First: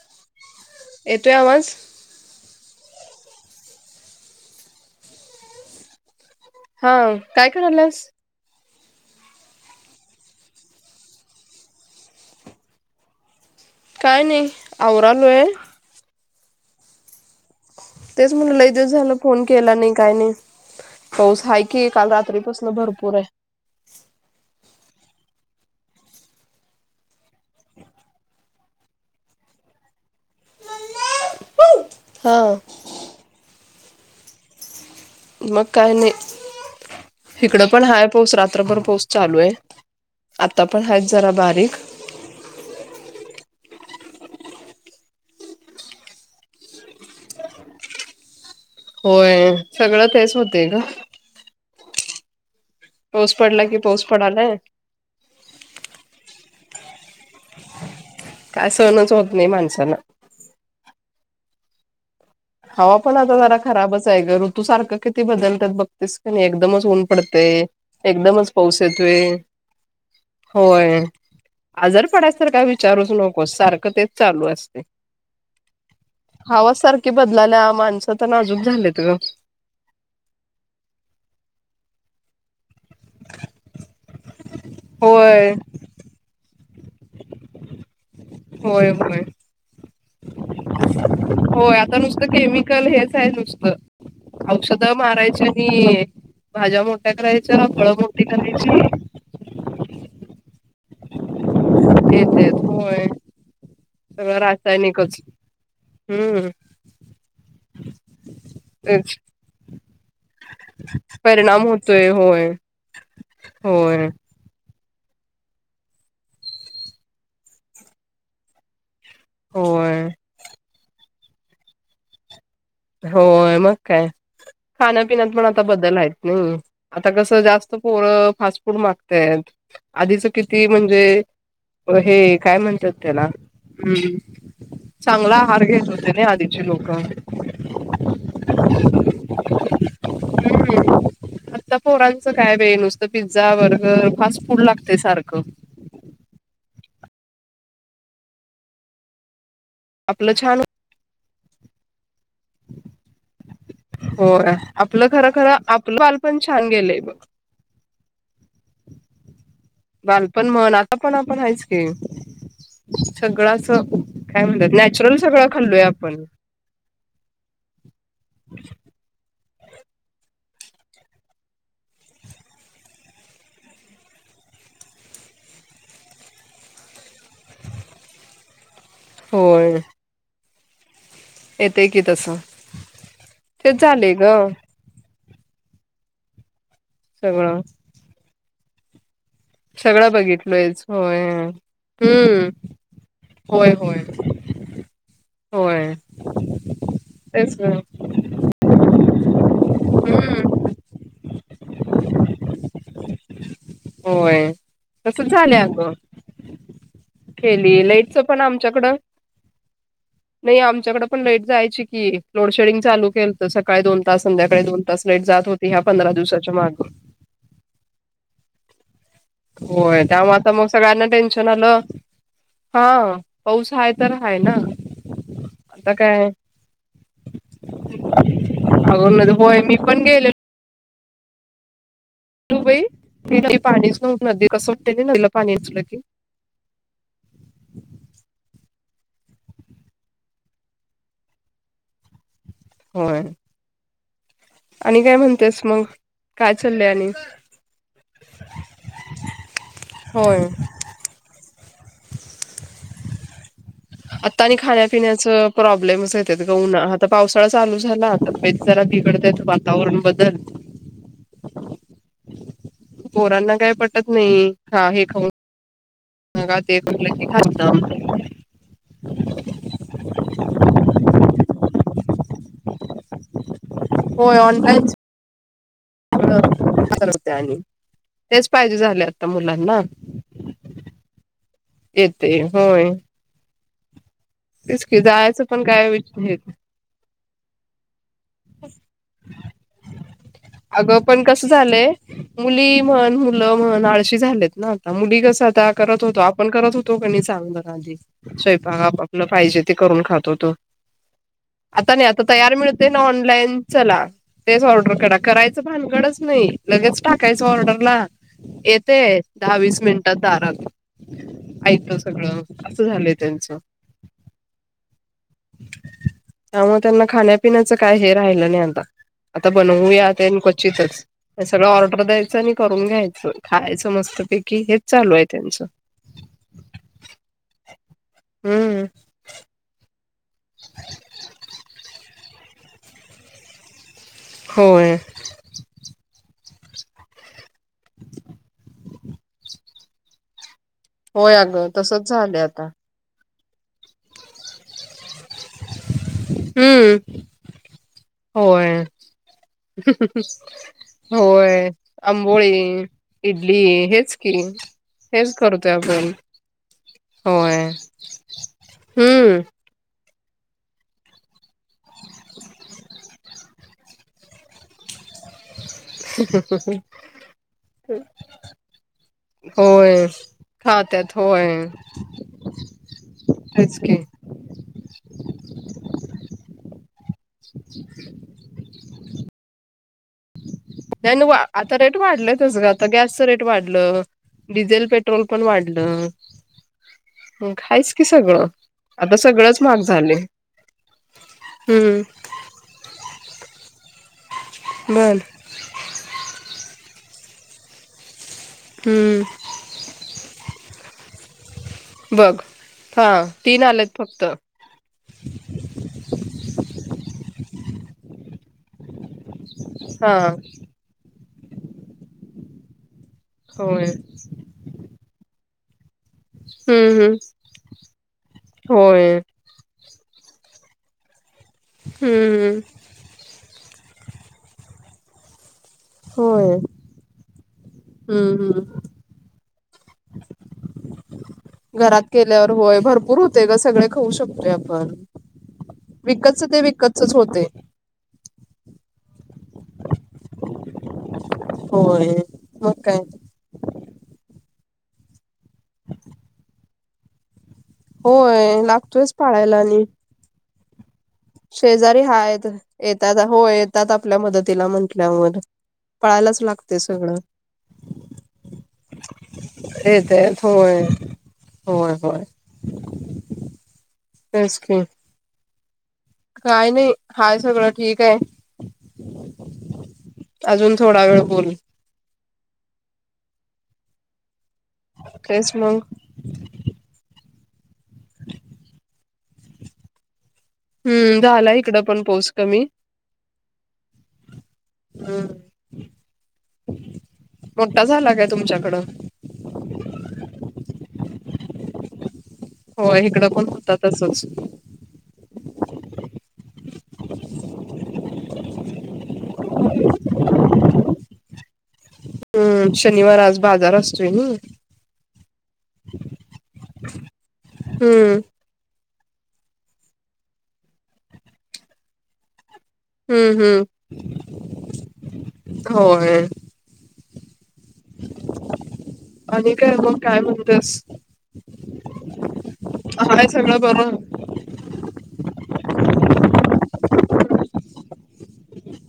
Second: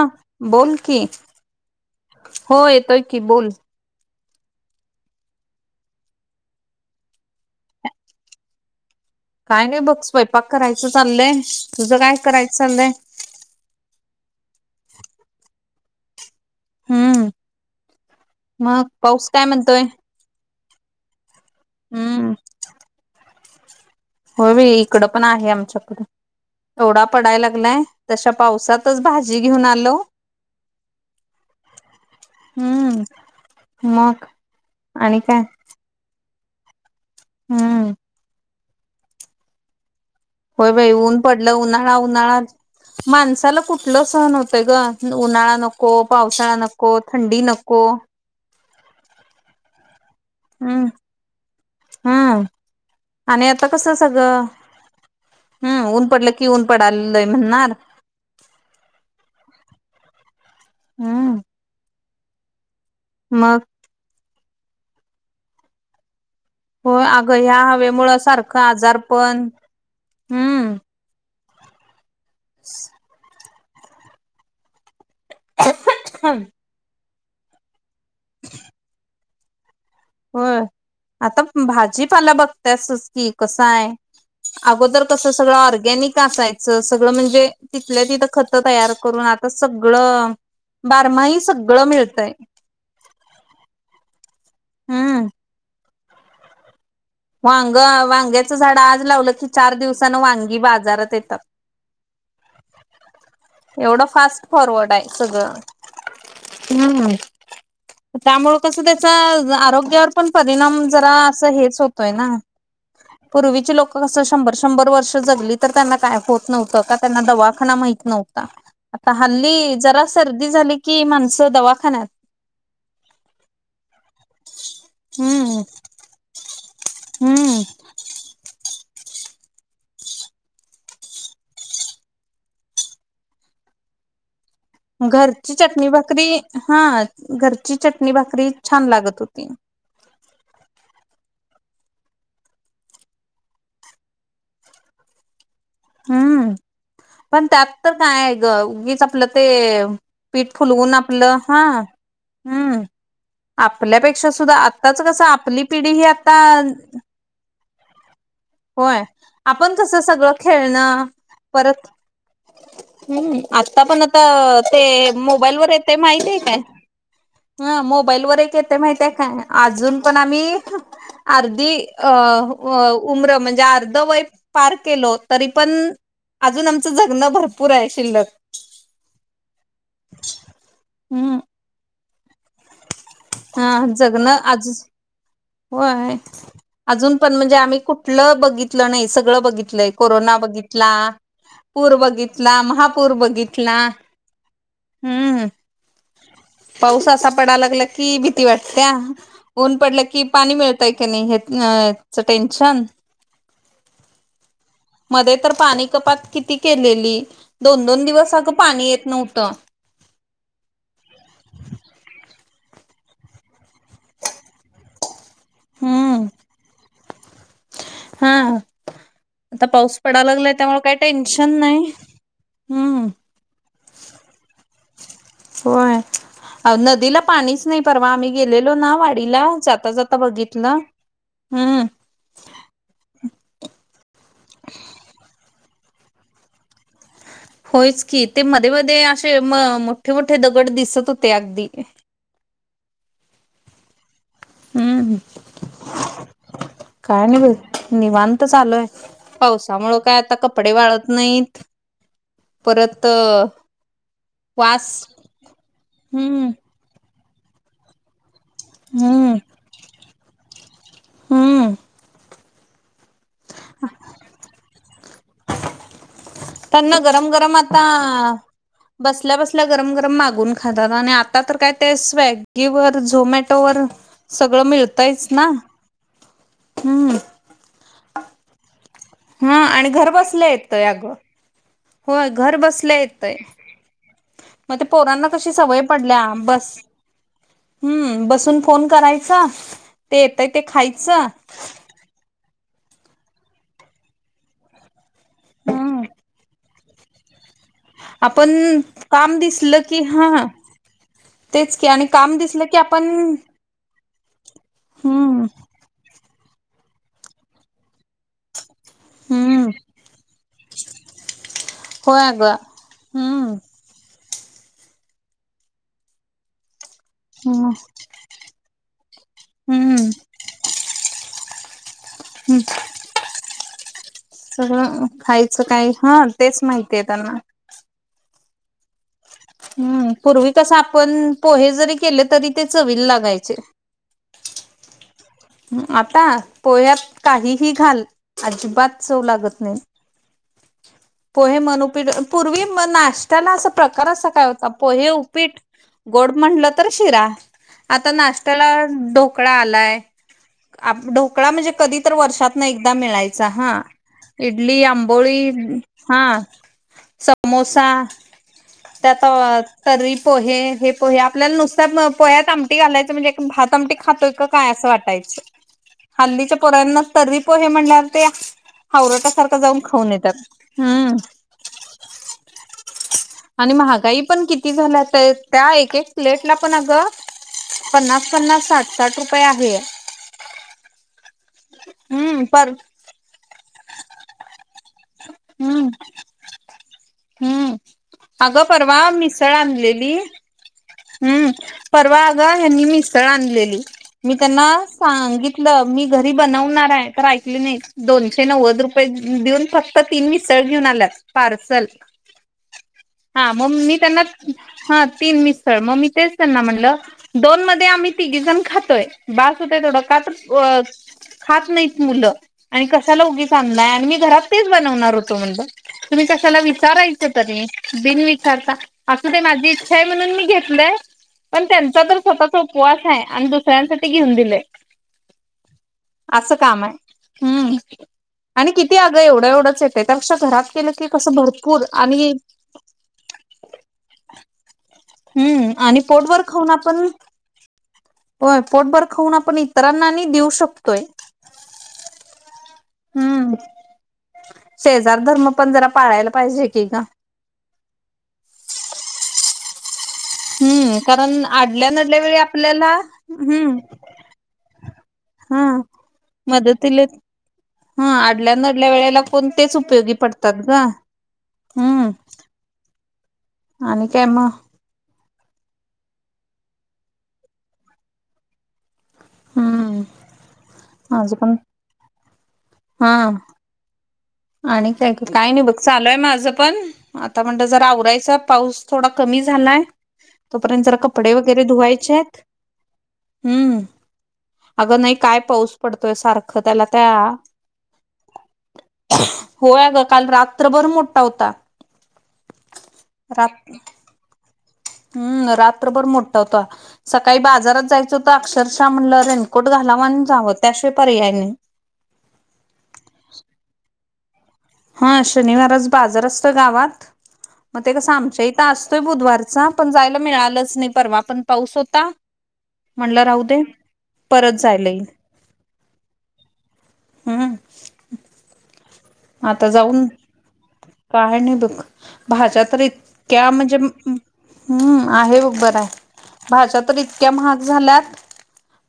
हा बोल की येतोय आवाज हो येतोय की बोल. हाव काय करालंस? काय नाय बघ स्वयंपाक करायचं चाललंय तुझं काय कराय चाललंय? काय नाही आवरालोय. हम्म. तेच म्हणलो लई मग दिवस झालं पाऊस फोन काय केला म्हणतोय नाही काय नाही पाऊस हाय कि काल हम्म रात्रीपसनं भरपूर आहे. हो बई इकडं पण आहे आमच्याकडं. तेवढा पडायला लागलाय तशा पावसातच भाजी घेऊन आलो. हा हम्म मग आणि काय? मग काय नाही इकडं पण हम्म हाय पाऊस रात्रभर पाऊस चालू आहे. आता होय पण बाई हायच ऊन जरा पडलं बारीक उन्हाळा-उन्हाळा माणसाला कुठलं सहण होतय गं उन्हाळा नको पावसाळा नको थंडी नको. होय सगळं तेच होत हम्म हम्म पाऊस आणि पडला आता की कसं पाऊस सगळं पडालाय हम्म ऊन पडलं की ऊन पडल्लाय म्हणणार. काय सहणच होत नाही माणसाना. हम्म. हवा पण आता जरा मग खराबच आहे गं ऋतू सारखं किती बदलत्यात बघतीस आणि एकदमच ऊन होय अगं पडते, ह्या हवेमुळं एकदमच सारखं पाऊस येतो आजारपण हम्म होय. आजर पडस तर काय विचारूच नको सारखं तेच चालू असते. हम. आवाज सारखे बदलाल्या माणसं तर नाजूक झालेत गं. होय आता भाजीपाला बघ त्यासच की कसा आहे अगोदर कसं होय सगळं ऑरगॅनिक ते असायचं सगळं म्हणजे तिथलं तिथं खत होय तयार होय करून आ तर सगळं बारमाही सगळं मिळतंय. कल हेच आहे नुसतं औषध हम्म मारायचे आणि भाज्या मोठ्या करायच्या वांग फळं मोठी वांग्याचं झाड करायची. आज लावलं की चार दिवसानं वांगी बाजारात येतात. हेच आहेत होय एवढं सगळं फास्ट फॉरवर्ड आहे रासायनिकच सगळं हम्म हम्म. त्यामुळे कसं त्याचा तेच आरोग्यावर पण परिणाम जरा असं परिणाम हेच हो होतोय न होय पूर्वीचे लोकं होय कसं शंभर-शंभर वर्ष जगली तर त्यांना काय होत नव्हतं का त्यांना दवाखाना माहीत नव्हता. आता हल्ली होय जरा सर्दी झाली की माणसं दवाखान्यात होय मग काय खाण्यापिण्यात पण हम्म आता बदल आहेत नाही आता कसं हम्म जास्त पोरं फास्ट फूड मागतय आधीचा किती म्हणजे हे काय म्हणतात त्याला हम्म. चांगला घरची आहार घेत चटणी होते ना भाकरी आधीची हा लोक घरची चटणी भाकरी छान लागत होती. हम्म हम्म. आता पोरांचं काय वे नुसतं पिझ्झा बर्गर फास्ट फूड लागते सारखं. हम्म पण त्यात तर काय आहे गं उगीच आपलं ते आपलं पीठ छान फुलवून आपलं हा हम्म. आपल्यापेक्षा होय सुद्धा आत्ताच आपलं कसं खरं खरं आपली पिढी आपलं ही आता बालपण छान गेलंय बघ होय आपण कसं सगळं बालपण म्हण आता खेळणं पण आपण आहेच परत की हम्म सगळं असं आता पण आता काय म्हणतात ते नॅचरल सगळं मोबाईल वर खाल्लोय येते आपण माहती आहे काय? हा मोबाईल वर एक येते माहित आहे काय अजून पण आम्ही अर्धी अ अ उम्र म्हणजे अर्ध वय पार केलो. तरी पण अजून आमचं जगणं भरपूर आहे शिल्लक. होय. हम्म. येते की तसं. हा तेच झाले जगणं ग आज होय अजून पण म्हणजे सगळं आम्ही कु तलं बघितलं नाही सगळं बघित सगळं तल्यकोरोना बघितलोयच बघितला, होय पूर हम्म बघितला, महापूर होय बघितला होय हम्म होय पाऊस असा पडा तेच ना लागला ती भीती वाटत्या ऊन पडल्या की पाणी हम्म मिळतय की नाही हे न चा टेन्शन होय. तसच मध्ये तर झालंय पाणी अगं कपात किती केलेली केली दोन-दोन लाईटच दिवस पण अगं पाणी आमच्याकडं येत नव्हतं. नाही आमच्याकडे पण लाइट जायची की लोड शेडिंग चालू केलता सकाळी दोन तास संध्याकाळी दोन तास लाईट जात होती ह्या पंधरा हम्म दिवसाच्या मागं. हा आता पाऊस होय पडायला त्यामुळे आता लागलाय मग काही सगळ्यांना टेन्शन आलं. नाही. हा हम्म पाऊस आहे तर हाय ना. आता होय काय नदीला पाणीचं नाही परवा आम्ही गेलेलो ना अगं वाडीला होय मी जाता पण जाता गेलेलो बघित तला हम्म. तु बाई [unintelligible] पाणीच नव्ह नदी कसं उटते नदीला पाणी असलं की. होयच की ते मध्ये-मध्ये अशे म मोठे-मोठे दगड दिसत होते अगदी. होय आणि हम्म काय म्हणतेस मग? काय चाललंय आणि काय नाही बर निवांत चालूय. पावसामुळं काय आता होय कपडे वाळत नाहीत परत आता आणि वास खाण्यापिण्याचा प्रॉब्लेमस येत्यात हम्म ग उन्हा आता पावसाळा चालू झाला तब्येत जरा हम्म बिघडत्यात वातावरण बदल हम्म. पोरांना काय पटत नाही हा हे खाऊन [unintelligible] एक त्यांना उरलं की गरम गरम खात आता [unintelligible] बसल्या बसल्या गरम गरम मागून खातात. आणि आता तर काय ते स्वॅगीवर झोमॅटोवर, होय सगळं ऑनलाईन मिळतयच ना हम्म [inaudible] आणि तेच पाहिजे झाल्यात. हा आणि घर बसल्या येतय अगं होय येते घर होय बसल्या येतय. मग ते तेच की पोरांना जायचं कशी पण सवय काय पडल्या हे बस हम्म बसून फोन करायचं ते येतय ते अगं पण खायचं. कसं झालंय मुली म्हण मुलं म्हण आळशी झालेत ना आता, मुली कस आता हम्म करत होतो आपण करत होतो. तो कणी चांगल [unintelligible] आधी आपण स्वयंपाक आप आपलं काम पाहिजे ते दिसलं की करून हा खात होतो. तेच की आता आणि नाही आता काम तयार दिसलं की मिळते ना आपण ऑनलाईन. चला तेच ऑर्डर करा हम्म करायचं भानगडच नाही लगेच टाकायचं ऑर्डरला ये ते दहा हम्म वीस मिनिटात दारात ऐतं होय सगळं अगं असं झालंय हम्म त्यांचं. त्यामुळे त्यांना खाण्यापिण्याचं मग काय हे राहिलं नाही आता. आता बनवूया मेन क्वचितच सगळ ऑर्डर द्याच. चणी हम्म करून घ्यायचं खायचं मस्तपैकी हेच सगळं चालू आहे त्यांच. खायचं काय हा तेच माहितीय त्यांना हम्म हम्म पूर्वी कस आपण पोहे जरी केले तरी ते चवील लागायचे. होय.. आता पोह्यात काहीही घाल अजिबात चव लागत नाही. होय पोहे अगं म्हण तसच उपीट झालंय पूर्वी आता मनाश त्याला असा प्रकार असा काय होता पोहे, उपीट गोड म्हटलं तर हम्म शिरा आता नाष्टयाला होय. ढोकळा आलाय. ढोकळा म्हणजे होय कधी तर वर्षात न आंबोळी एकदा मिळायचा इडली हा हेच की इडली, हेच आंबोळी, करतोय आपण हा.. होय.. ते आता हम्म तरी.. पोहे हे पोहे आपल्याला नुसत्या पोह्यात आमटी घालायचं म्हणजे भात आमटी खातोय काय असं वाट हल्लीच्या पोरांना तरी पोहे म्हणल्यावर ते हावरटा सारखा जाऊन होय. खाऊन येतात खात्यात हम् होय आणि तेच की महागाई पण किती झाल्या? ते त्या एक, एक प्लेटला पण अगं. [inaudible] पन्नास पन्नास, साठ, साठ रुपये आहे. आता रेट हम्म वाढलेतच पर गॅस रेट वाढल, डिझेल, पेट्रोल पेट्रोल पण हम्म वाढलं. हम्म हायच कि सगळं अगं परवा आता मिसळ सगळंच महाग आणलेली झालय. हम्म परवा अग यांनी मिसळ आणलेली मी त्यांना बर सांगित तलं मी घरी बनवणार आहे तर ऐकले नाहीत दोनशे नव्वद रुपये हम्म देऊन फ तीन मिसळ घेऊन आल्यात पार्सल. बघ हा तीन मग आलेत मी त्यांना फक्त. हा तीन मिस मग मी तेच त्यांना म्हणलं दोन मध्ये आम्ही तिघी जण खातोय बास होतय तेवढं हा का तर खात नाही मुलं आणि कशाला उगीच होय आणलाय आणि मी घरात तेच बनवणार होतो म्हटलं तुम्ही कशाला? हम्म हम्म विचारायच तरी बिनविचारता होय असू दे माझी इच्छा आहे म्हणून मी घेत पण त्यांचा तर स्वतः हम्म उपवास आहे दु सगळ्यांसाठी घेऊन दिलय होय असं काम आहे हम् हम्म आणि हम्म किती आगं एवढं एवढं येतय त्यापेक्षा घरात केलं की कसं भरपूर घरात आणि केल्यावर होय भरपूरच होत. ते गं सगळे खाऊ शकतोय आपण. हम्म, आणि पोटभर विकतच ते खाऊन आपण. विकतचच होते होय, पोटभर खाऊन आपण इतरांना आणि देऊ शकतोय. होय, मग काय. हम्म, शेजार धर्म पण जरा पाळायला पाहिजे की गं. होय, लागतोयच पाळायला आणि. हम्म. कारण आडल्या शेजारी नडल्या वेळी हायत आपल्याला येतात हो हम्म येतात, आपल्या मदतीला म्हटल्यावर. हा. पळायलाच लागतय मदतीले सगळं. हा आडल्यानडल्या वेळेला कोण तेच उपयोगी येत पडतात होय गं. होय होय. आणि काय मग. तेच की काय नाही हाय, सगळं ठीक आहे. हम्म अजून थोडा वेळ माझं बोलू. पण हा. आणि काय गं काय, तेच नाही बघ मग चालूय माझं. पण आता म्हणत जरा आवरायचा पाऊस थोडा कमी झालाय. तोपर्यंत जरा हम्म कपडे झाला वगैरे इकडं पण धुवायचे पाऊस येत. कमी हम्म, अगं नाही काय पाऊस पडतोय, सारखं त्याला त्या. मोठा झाला काय तुमच्याकडं. होय, आगं काल रात्रभर मोठा होता. होय, इकडं पण होत तसंच. हम् रात्रभर मोठा होता. सकाळी बाजारात जायच होत, अक्षरशः म्हणलं रेनकोट घालावं आणि जावं त्याशिवाय पर्याय नाही. हम्म, शनिवार आज बाजार असतोय नी. हा शनिवारच बाजार असतो, गावात मग ते कसं हम्म आमच्या इ इत असतोय बुधवारचा, पण जायला मिळालंच नाही परवा पण पाऊस होता. म्हणलं हम्म राहू दे, हम्म परत जायला येईल. होय. हम्म. [inaudible] आता मग जाऊन काय म्हणतेस काय नाही बघ, भाज्या तरी हाय इतक्या सगळं म्हणजे. बरं हम्म, आहे बग बरं ये, भाज्या तर इतक्या महाग झाल्यात.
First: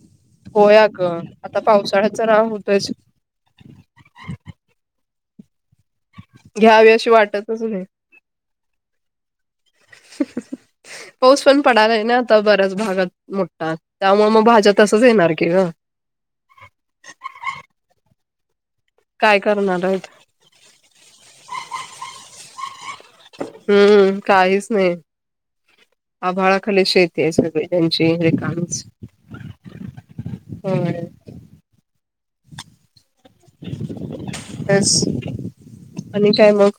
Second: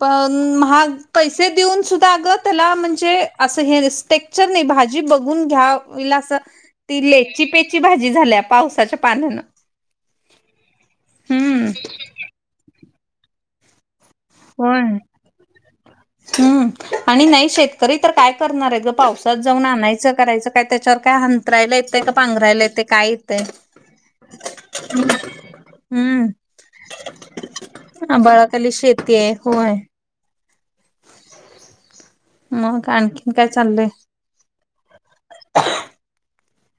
पण होय महाग अगं पैसे आता देऊन सुद्धा, पावसाळ्यात अगं जरा त्याला होतच म्हणजे. असं हे स्टेक्चर नाही भाजी बघून घ्याव, अस घ्यावी ती अशी लेची वाटतच पेची नाही भाज जी झाल्या पावसाच्या पाण्यान. पाऊस पण पडाला आहे ना, आता बऱ्याच भागात मोठा त्यामुळे मग. भाज्या होय तसंच येणार की गं. हम्म, आणि नाही शेतकरी तर काय करणार येत. जर पावसात काय जाऊन करणार आहेत आणायचं करायचं, काय त्याच्यावर काय हंतरायला येतंय, का पांघरायला येते काय येतंय. हम्म काहीच नाही. हम्म आभाळखाली शेती आहे, सगळी त्यांची रेखा खाली शेती आहे होय. होय. मग आणखीन काय चाललंय. अस. ठीक हाय मग.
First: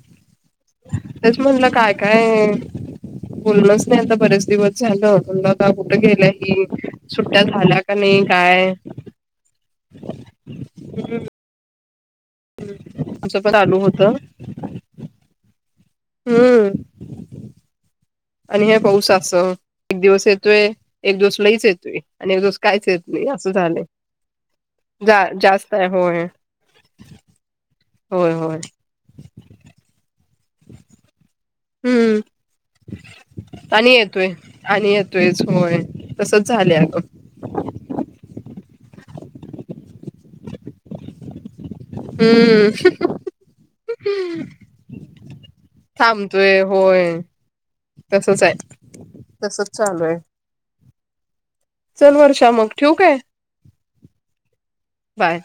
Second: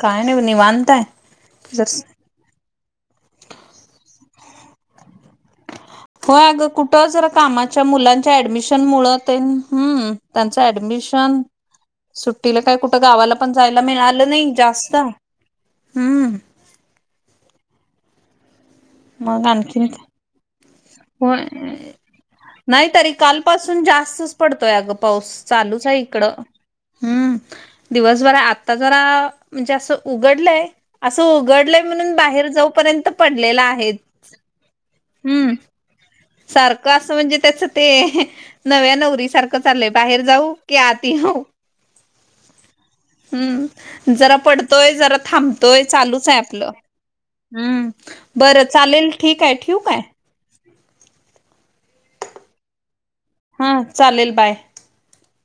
काय नाही बग निवांत आहे. तेच म्हणलं काय जस काय, बोलणच नाही आता बरेच दिवस झालं म्हणलं. आता कुठं गेल्या हो अग, ही कुठ जरा सुट्ट्या झाल्या कामाच्या का नाही मुलांच्या काय ऍडमिशन मुळ तेन, हम्म. त्यांचं ऍडमिशन. [inaudible] सुट्टीला काय कुठं गावाला आमचं पण चालू जायला होत मिळालं नाही जास्त. हम्म आणि हे पाऊस अस, मग आणखीन एक दिवस येतोय एक दिवस होय लहीच येतोय, आणि एक दिवस काहीच नाही येत तरी असं झालंय कालपासून जास्तच पडतोय, अगं जा पाऊस जास्त चालूच आहे होय इकडं. हम्म होय दिवसभर होय आता. जरा म्हणजे अस उघडलय, असं उघडलय म्हणून हम्म बाहेर जाऊपर्यंत पडलेला आहे. आणि येतोय, आणि येतोयच हम्म होय. तसच झालंय सारखं अगं असं म्हणजे त्याच ते नव्या नवरी सारखं चाललंय, बाहेर जाऊ की आती येऊ? हम्म हम्म जरा पडतोय, जरा थांबतोय, चालूच आहे थांबतोय आपलं होय. हम्म, तसच आहे बरं चालेल ठीक आहे तसच ठीऊ काय? चालू आहे चल वर्षा मग, ठेऊ काय? हा चालेल, बाय. बाय.